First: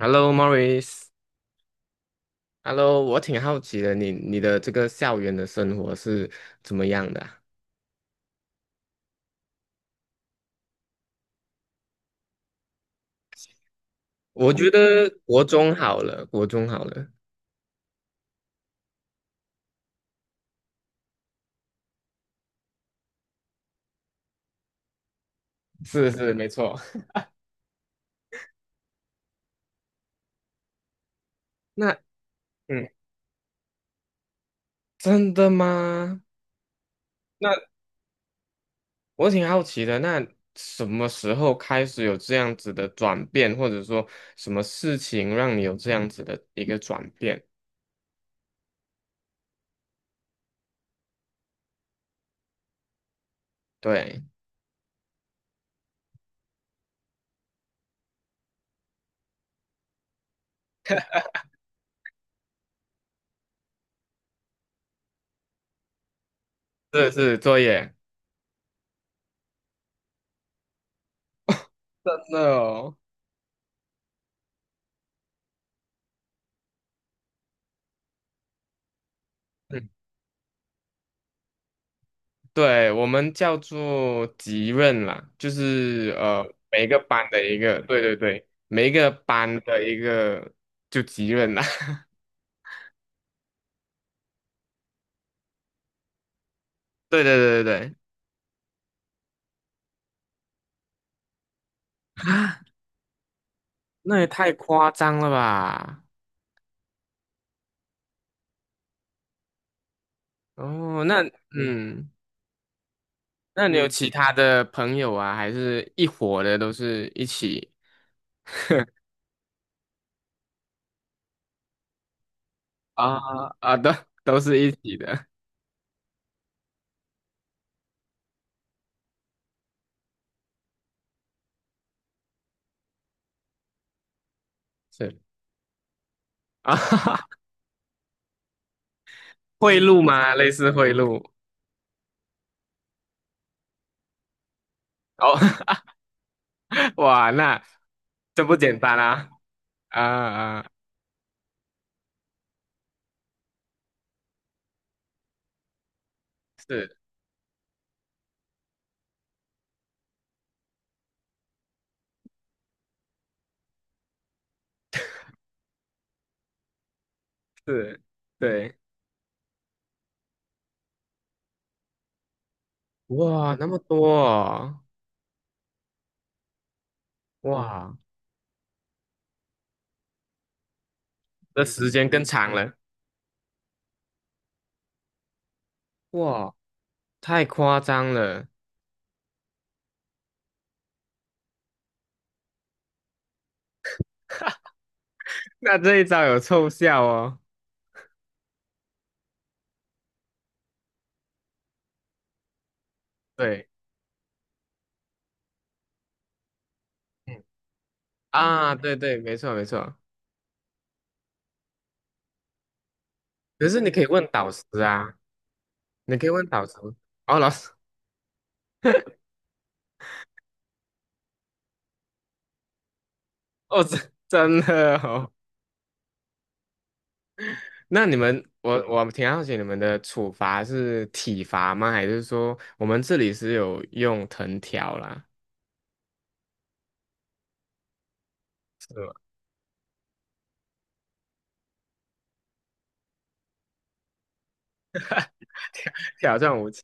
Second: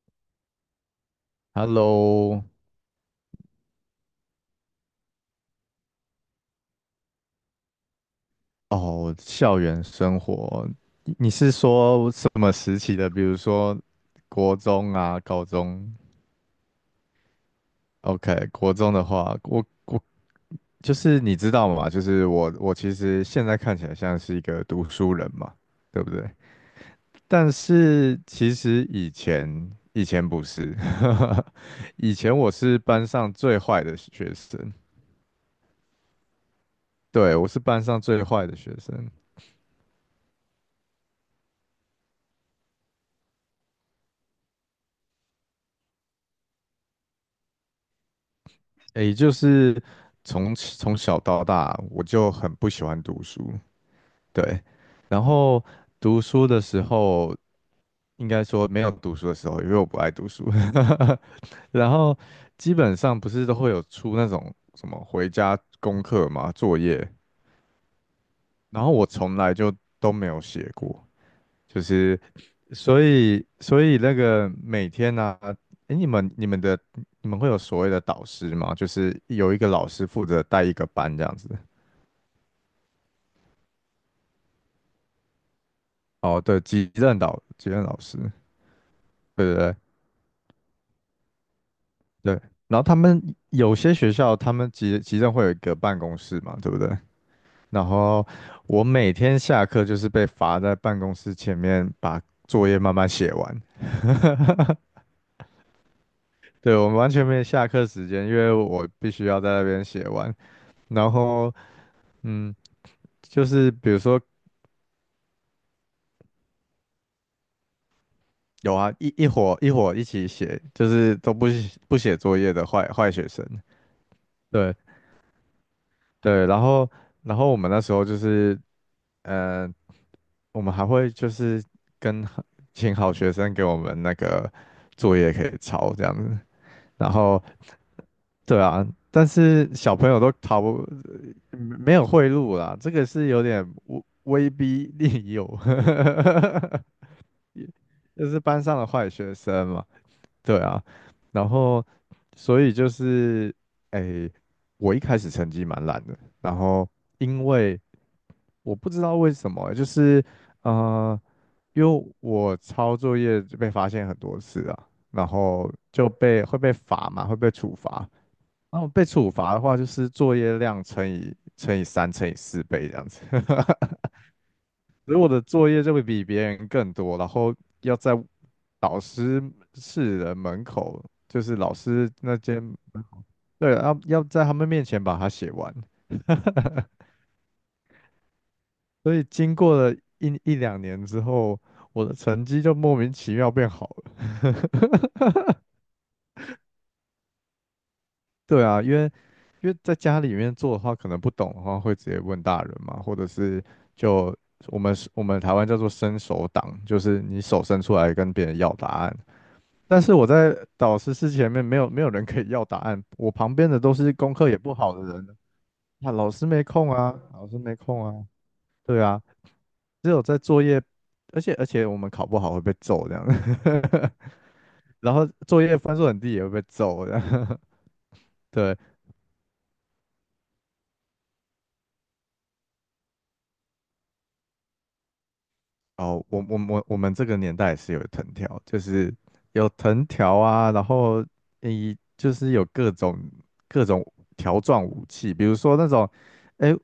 Hello, m o r r i s Hello，哈 Hello，我挺好奇的，你的这个校园的生活是怎么样的啊。哦，校园生活，你是说什么时期的？比如说我国觉中得啊、国高中中好了，国中好了。？OK，国中的话，我就是你知道嘛，就是我其实现在看起来像是一个读书人嘛，对不是对？是没错。但是其实以前不是，那以前我是嗯，班上最坏的学生，真的吗？对，我那是班上最坏的学生，我挺好奇的，那什么时候开始有这样子的转变，或者说什么事情让你有这样子的一个转变？诶，就是从小到大，我就很不喜欢读书，对，对。然后读书的时候，应该说没有读书的时候，因为我不爱读书。然后基本上不是都会有出那种什么回家功课嘛，作业，是是作业。然后我从来就都没有写过，就真是，的哦。所以那个每天呢、啊，哎，你们会有所谓的导师吗？就是有一个老师负责带一个班这样子。对，我们叫做级任啦，就是哦，对，每一个班的一级个，任老对对师，对，每一个对对班对的一个就级任啦，对。然后他们有些学校他们级任会有一个办公室嘛，对不对？对对对对然对。后我每天下课就是被罚在办公室前面把啊，作业慢慢写完。那也太夸张了吧？对，我们完全没有下课时间，因为我必须要在那边写完。哦，然那 后，嗯，嗯。就那是你有比如其说他的朋友啊，还是一伙的，都是一起有啊，一伙一起写，就是都不写作业的坏啊。学生。啊，都都是一对起的。对，然后我们那时候就是，呃，我们还会就是跟好请好学生给我们那个作是业可以抄这样子，啊，然 后对啊，但是贿小赂朋友都吗？类逃似不，贿赂。没有贿赂啦，这个是有点威逼利哦，诱，哇，那就是这不班上简的单坏啦。学生嘛。啊对啊，啊，然后所以就是，诶，我一开始成绩蛮烂的，然后是因为我不知道为什么欸，就是呃，因为我抄作业就被发现很多次啊，然后会被罚嘛，会被处是，罚。对。然后被处罚的话，就是作业量乘以三乘以四倍这样子。哇，那么 多哦。所以我的作业就会比别人更多，然后哇，要在老师室的门口，就是这老时间师更那长间，了。对，要在他们面前把它写完。哇，太夸张了。所以经过了一两年之后，我的成绩就莫名其妙变好了。那这一招有凑效哦。对啊，因为在家里面做的话，可能不懂的话会直接问大人嘛，或者是对，就我们台湾叫做伸手党，就是你嗯。手伸出来跟别人要啊，答对案。对，没错没错。但是我在导师室前面没有人可以要答案，我旁可边的是你都可以是问功课导也师不好的啊，人，那你可以老师问没导师，空啊，哦，老老师师。没空啊，对啊，只有在作业，而且我们考不好会被揍这样，哦，真真的 然后哦。作业分数很低也会被揍这样，那你 们，我对，我挺好奇你们的处罚是体罚吗？还是说我们这里是有用藤条啦，哦，我们这个年代也是有藤条，就是吗？是有藤条啊，然后你就是有各种条状武器，比如 说那挑种。挑战武哎，器。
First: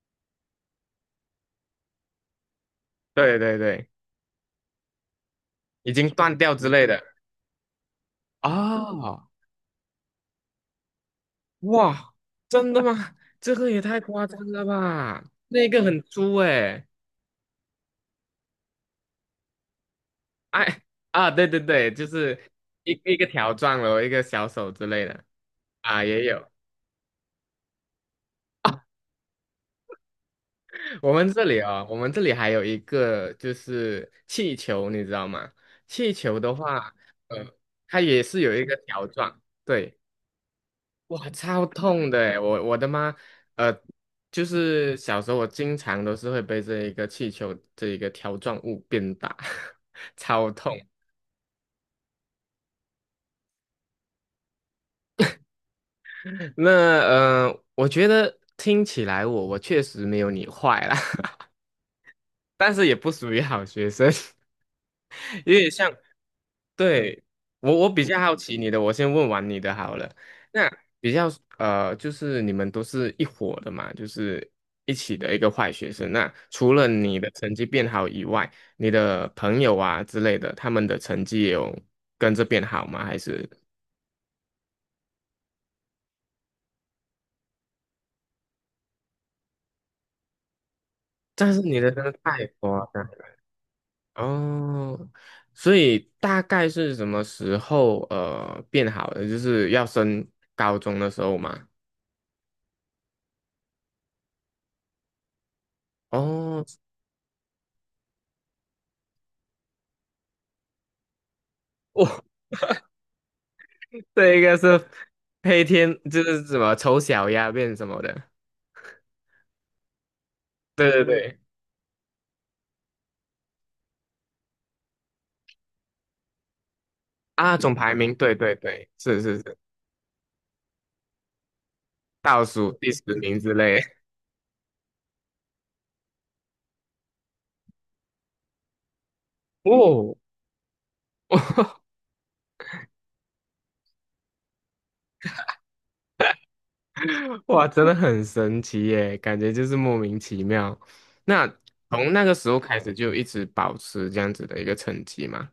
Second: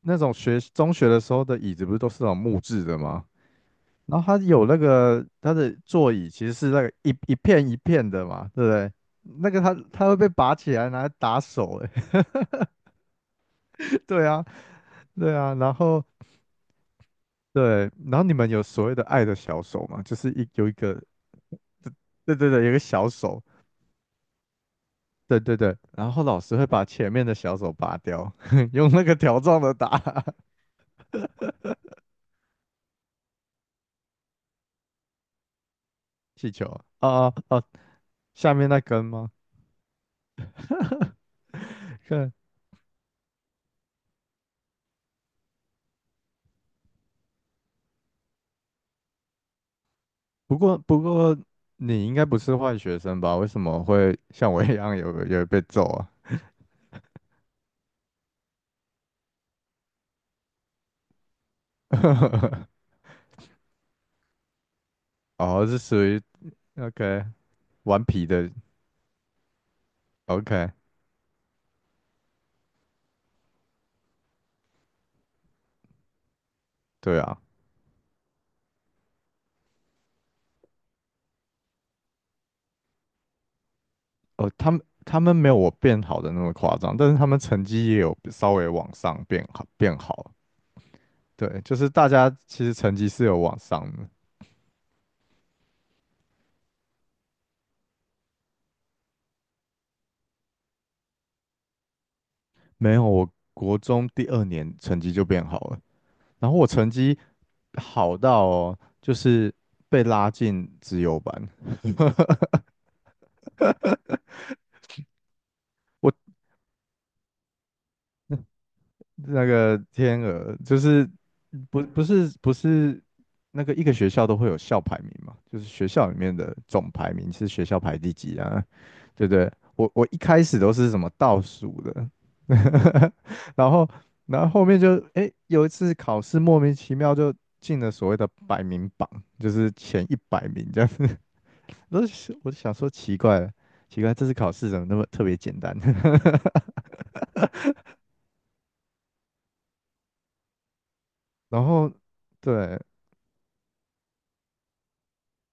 那种中学的时候的椅子不是都是那种木质的吗？对对对。然后它有那个它的已经座椅断其实掉之是那类个的。一片一片的嘛，对不对？啊，那个它会被拔起来拿来打手、欸，哇，真的吗？这个也太 夸对张啊，了吧！对啊，那然个很后粗诶、对，然后你们有所谓的爱的小手嘛，就是有一哎。个，啊，对对对，就对是对对，有一个一小一个手，条状了，一个小手之类的。对对对，啊，然后也老有。师会把前面的小手拔掉，用 那个条状的打 我们这里哦，我们这里还有一个就是气球，你知道吗？气球气的球，话，啊哦呃，哦，它也是有下一面个那根条吗？状，对。哇，超 痛的对。诶，我我的妈。呃，就是小时候我经常都是会被这一个气球这一个条状物鞭打，超不痛。过不过你应该不是坏学生吧？为什么会像我一样有被揍啊？那我觉得听起来我我确实没有你坏啦，但是 也不属于好学生，因哦，为是像属于 对，OK 我我顽比较皮好的 奇你的，我先问完你的好了。那 OK，比较就是你们都是一伙的嘛，就是一起的一个坏学生。那除了你对的啊，成绩变好以外，你的朋友啊之类的，他们的成绩也有跟着变好吗？还是？哦，他们没有我变好的那么夸张，但是他们成绩也有稍微往上变好变好，但是对，就你是的真大的家太其实夸成张绩是了。有往上的，哦，所以大概是什么时候变好的？就是要升高中的时候嘛。没有我国中第二年成绩就变好了，然后哦，我成绩好到哦，就是被拉进资优班，这一个是黑天，我。就是什么丑小鸭变什么的。那个天鹅就对对是对。不是那个一个学校都会有校排名嘛，就是学校里面的总排名是啊，学总校排排第名，对几对啊，对，是对不是对？是。我一开始都是什么倒数的，倒数第十 名之然类。后然后后面就诶有一次考试莫名其妙就进了所谓的百名榜，就是前哦，100名这样子，我就我就想说奇怪了，奇怪这次考试怎么那么特别简单？哇，真的很神奇耶，感觉就是莫名其妙。那 然后从那个时候开对，始就一直保持这样子的一个成绩嘛？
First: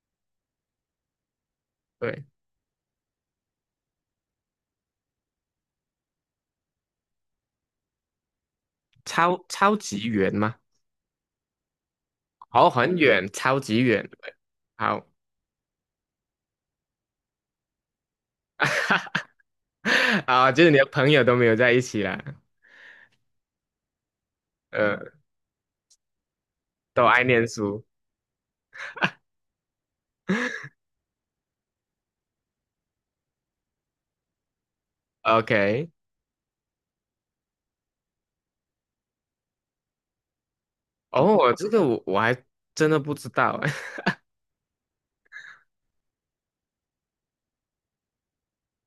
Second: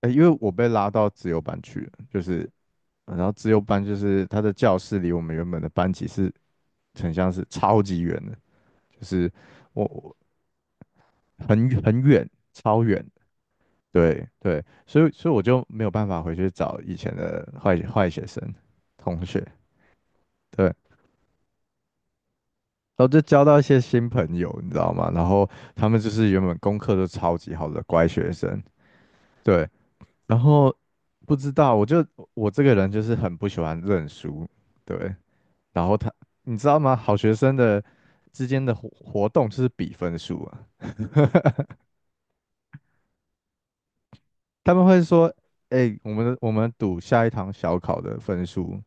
哎，因为我被拉到自由班去了，就对，是然后自由班就是他的教室离我们原本的班级是很像是超级远的，就是超超我级我远吗？很远，哦，超很远。远，超级远。对对对，所好，以所以我就没有办法回去找以前的坏学生同学，啊，就对，是你的然朋友都没有在一起啦。后就交到一些新朋友，你知道呃，吗？然后他们就是原本功课都都爱超念级好书。的乖学生，对，然后不知道，我这个人就是很不喜欢认输，对，然 OK，后他，你知道吗？好学生之间的活动就是比分数啊，哦，这个我我还真的不知道哎。他们会说，哎、我们赌下一堂小考的分数，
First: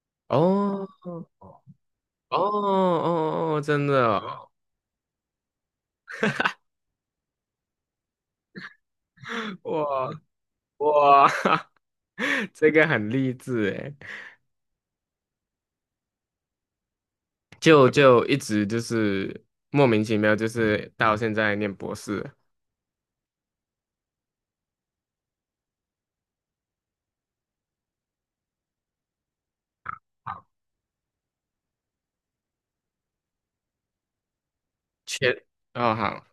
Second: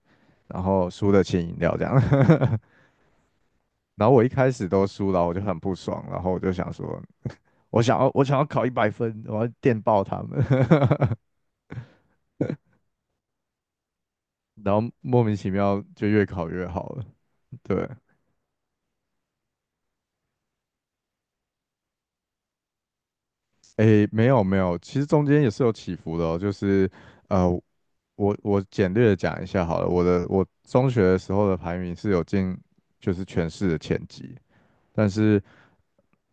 然哦后输的哦请饮料这样。哦 哦，真的然后我一哦。开始都输了，我就很不爽，然后我就想说，我想要考100分，我要电爆哇他们，哇，这个很励志哎。然后莫名其妙就越考越好了，对。就就一直就是莫名其妙，就是到现在念博士了。诶，没有没有，其实中间也是有起伏的哦。就是呃，我简略的讲一下好了。我中学的时候的排名是有进就是全市的前几，但全是哦好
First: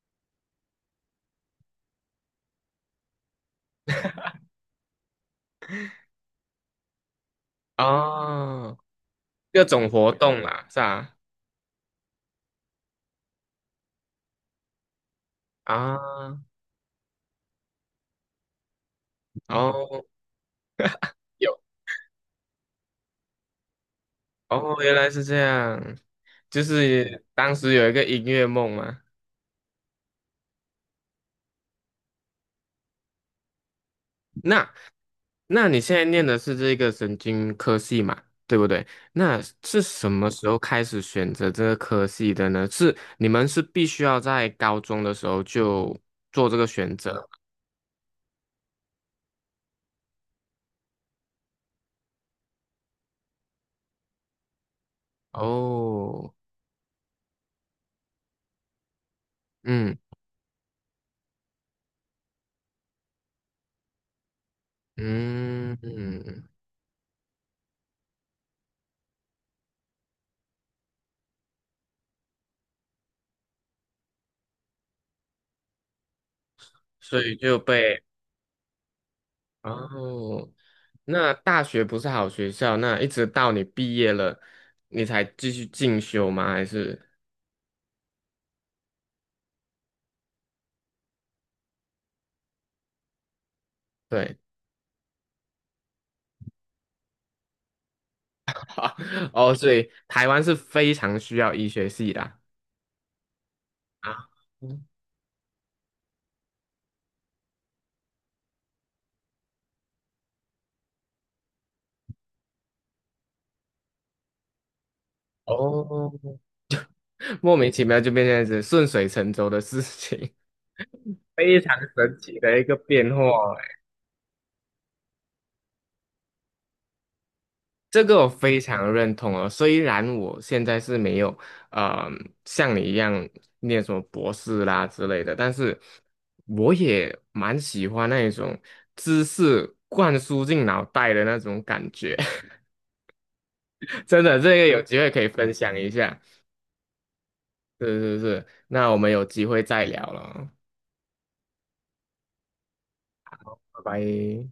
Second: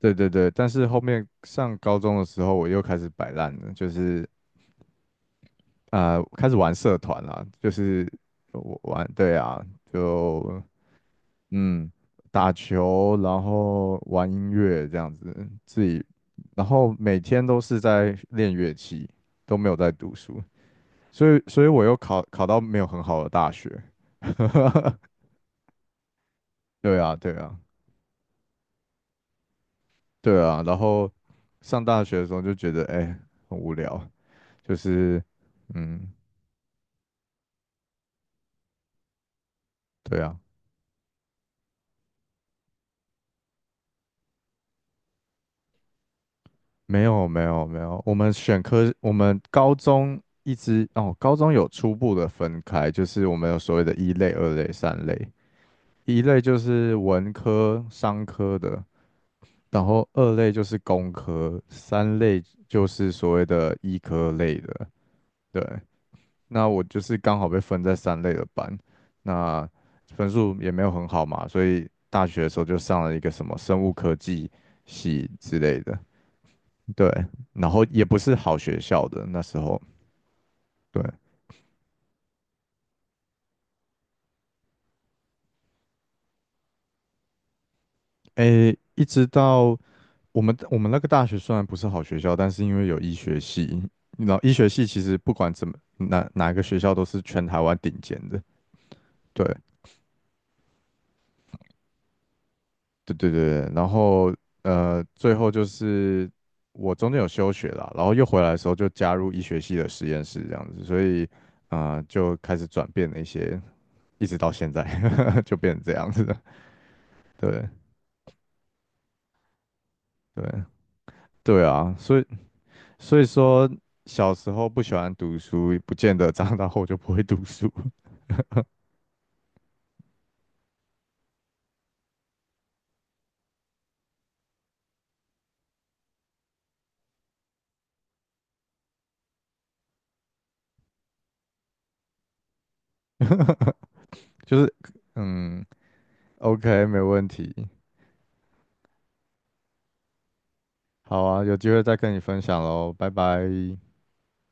对对对，但是后面上高中的时候我又开始摆烂了，就是啊，开始玩社团啦，就是哦，我玩对各啊，种活动就啦，是吧？嗯，打球，然后玩音乐这样子，自己，啊然后每天都是在练乐器，都没有在哦读书，所以，有所以我又考到没有很好的大学，哦，原来是 这样，就对啊，是对当啊，时有一个音乐梦嘛。对啊，然后上大学的时候就觉得，哎、很无聊，那就是，那你现在嗯，念的是这个神经科系嘛，对不对？那是什对么啊，时候开始选择这个科系的呢？是你们是必须要在高中的时候就做这个选没有，择？没有，没有，我们选科，我们高中一直，哦，高中有初步的分开，就是我们有所谓的一类、二类、三类。一哦，类就是文科、商科的，然嗯后二类就是工科，三类就是所谓的医科类的。对，嗯嗯，那我就是刚好被分在三类的班，那分数也没有很好嘛，所以大学的时候就上了一个什么生物科技系之类的。对，所以就然后被也不是好学校的那时然候。哦，对，那大学不是好学校，那一直到你毕业了，你才继续进修吗？还是诶，一直到我们那个大学虽然不是好学校，但是因为有医学系，你知对，道医学系其实不管怎么哪个学校都是全台湾顶尖的。对哦，所以台湾是非常需要医学系的啊。对对对，对然啊，后嗯。最后就是我中间有休学了，然后又回来的时候就加入医学系的实验室这样子，所以啊、就开始转变了一些，一直到现在 就变成这样子的。哦，莫对名其妙就变这样子，顺水成舟的事情，对非对常啊，神所以奇的一个变所化。以说欸。小时候不喜欢读书，不见得长大后就不会读书。这个我非常认同哦。虽然我现在是没有，呃，像你一样念什么博士啦之类的，但是我也蛮喜欢那一种知识灌输进脑袋的那种感觉。真的，这就个是有机会可以分嗯享一下。，OK，没问题。是是是，那我们有机会再聊了，好啊，有机会再跟你分享喽，拜拜。拜拜。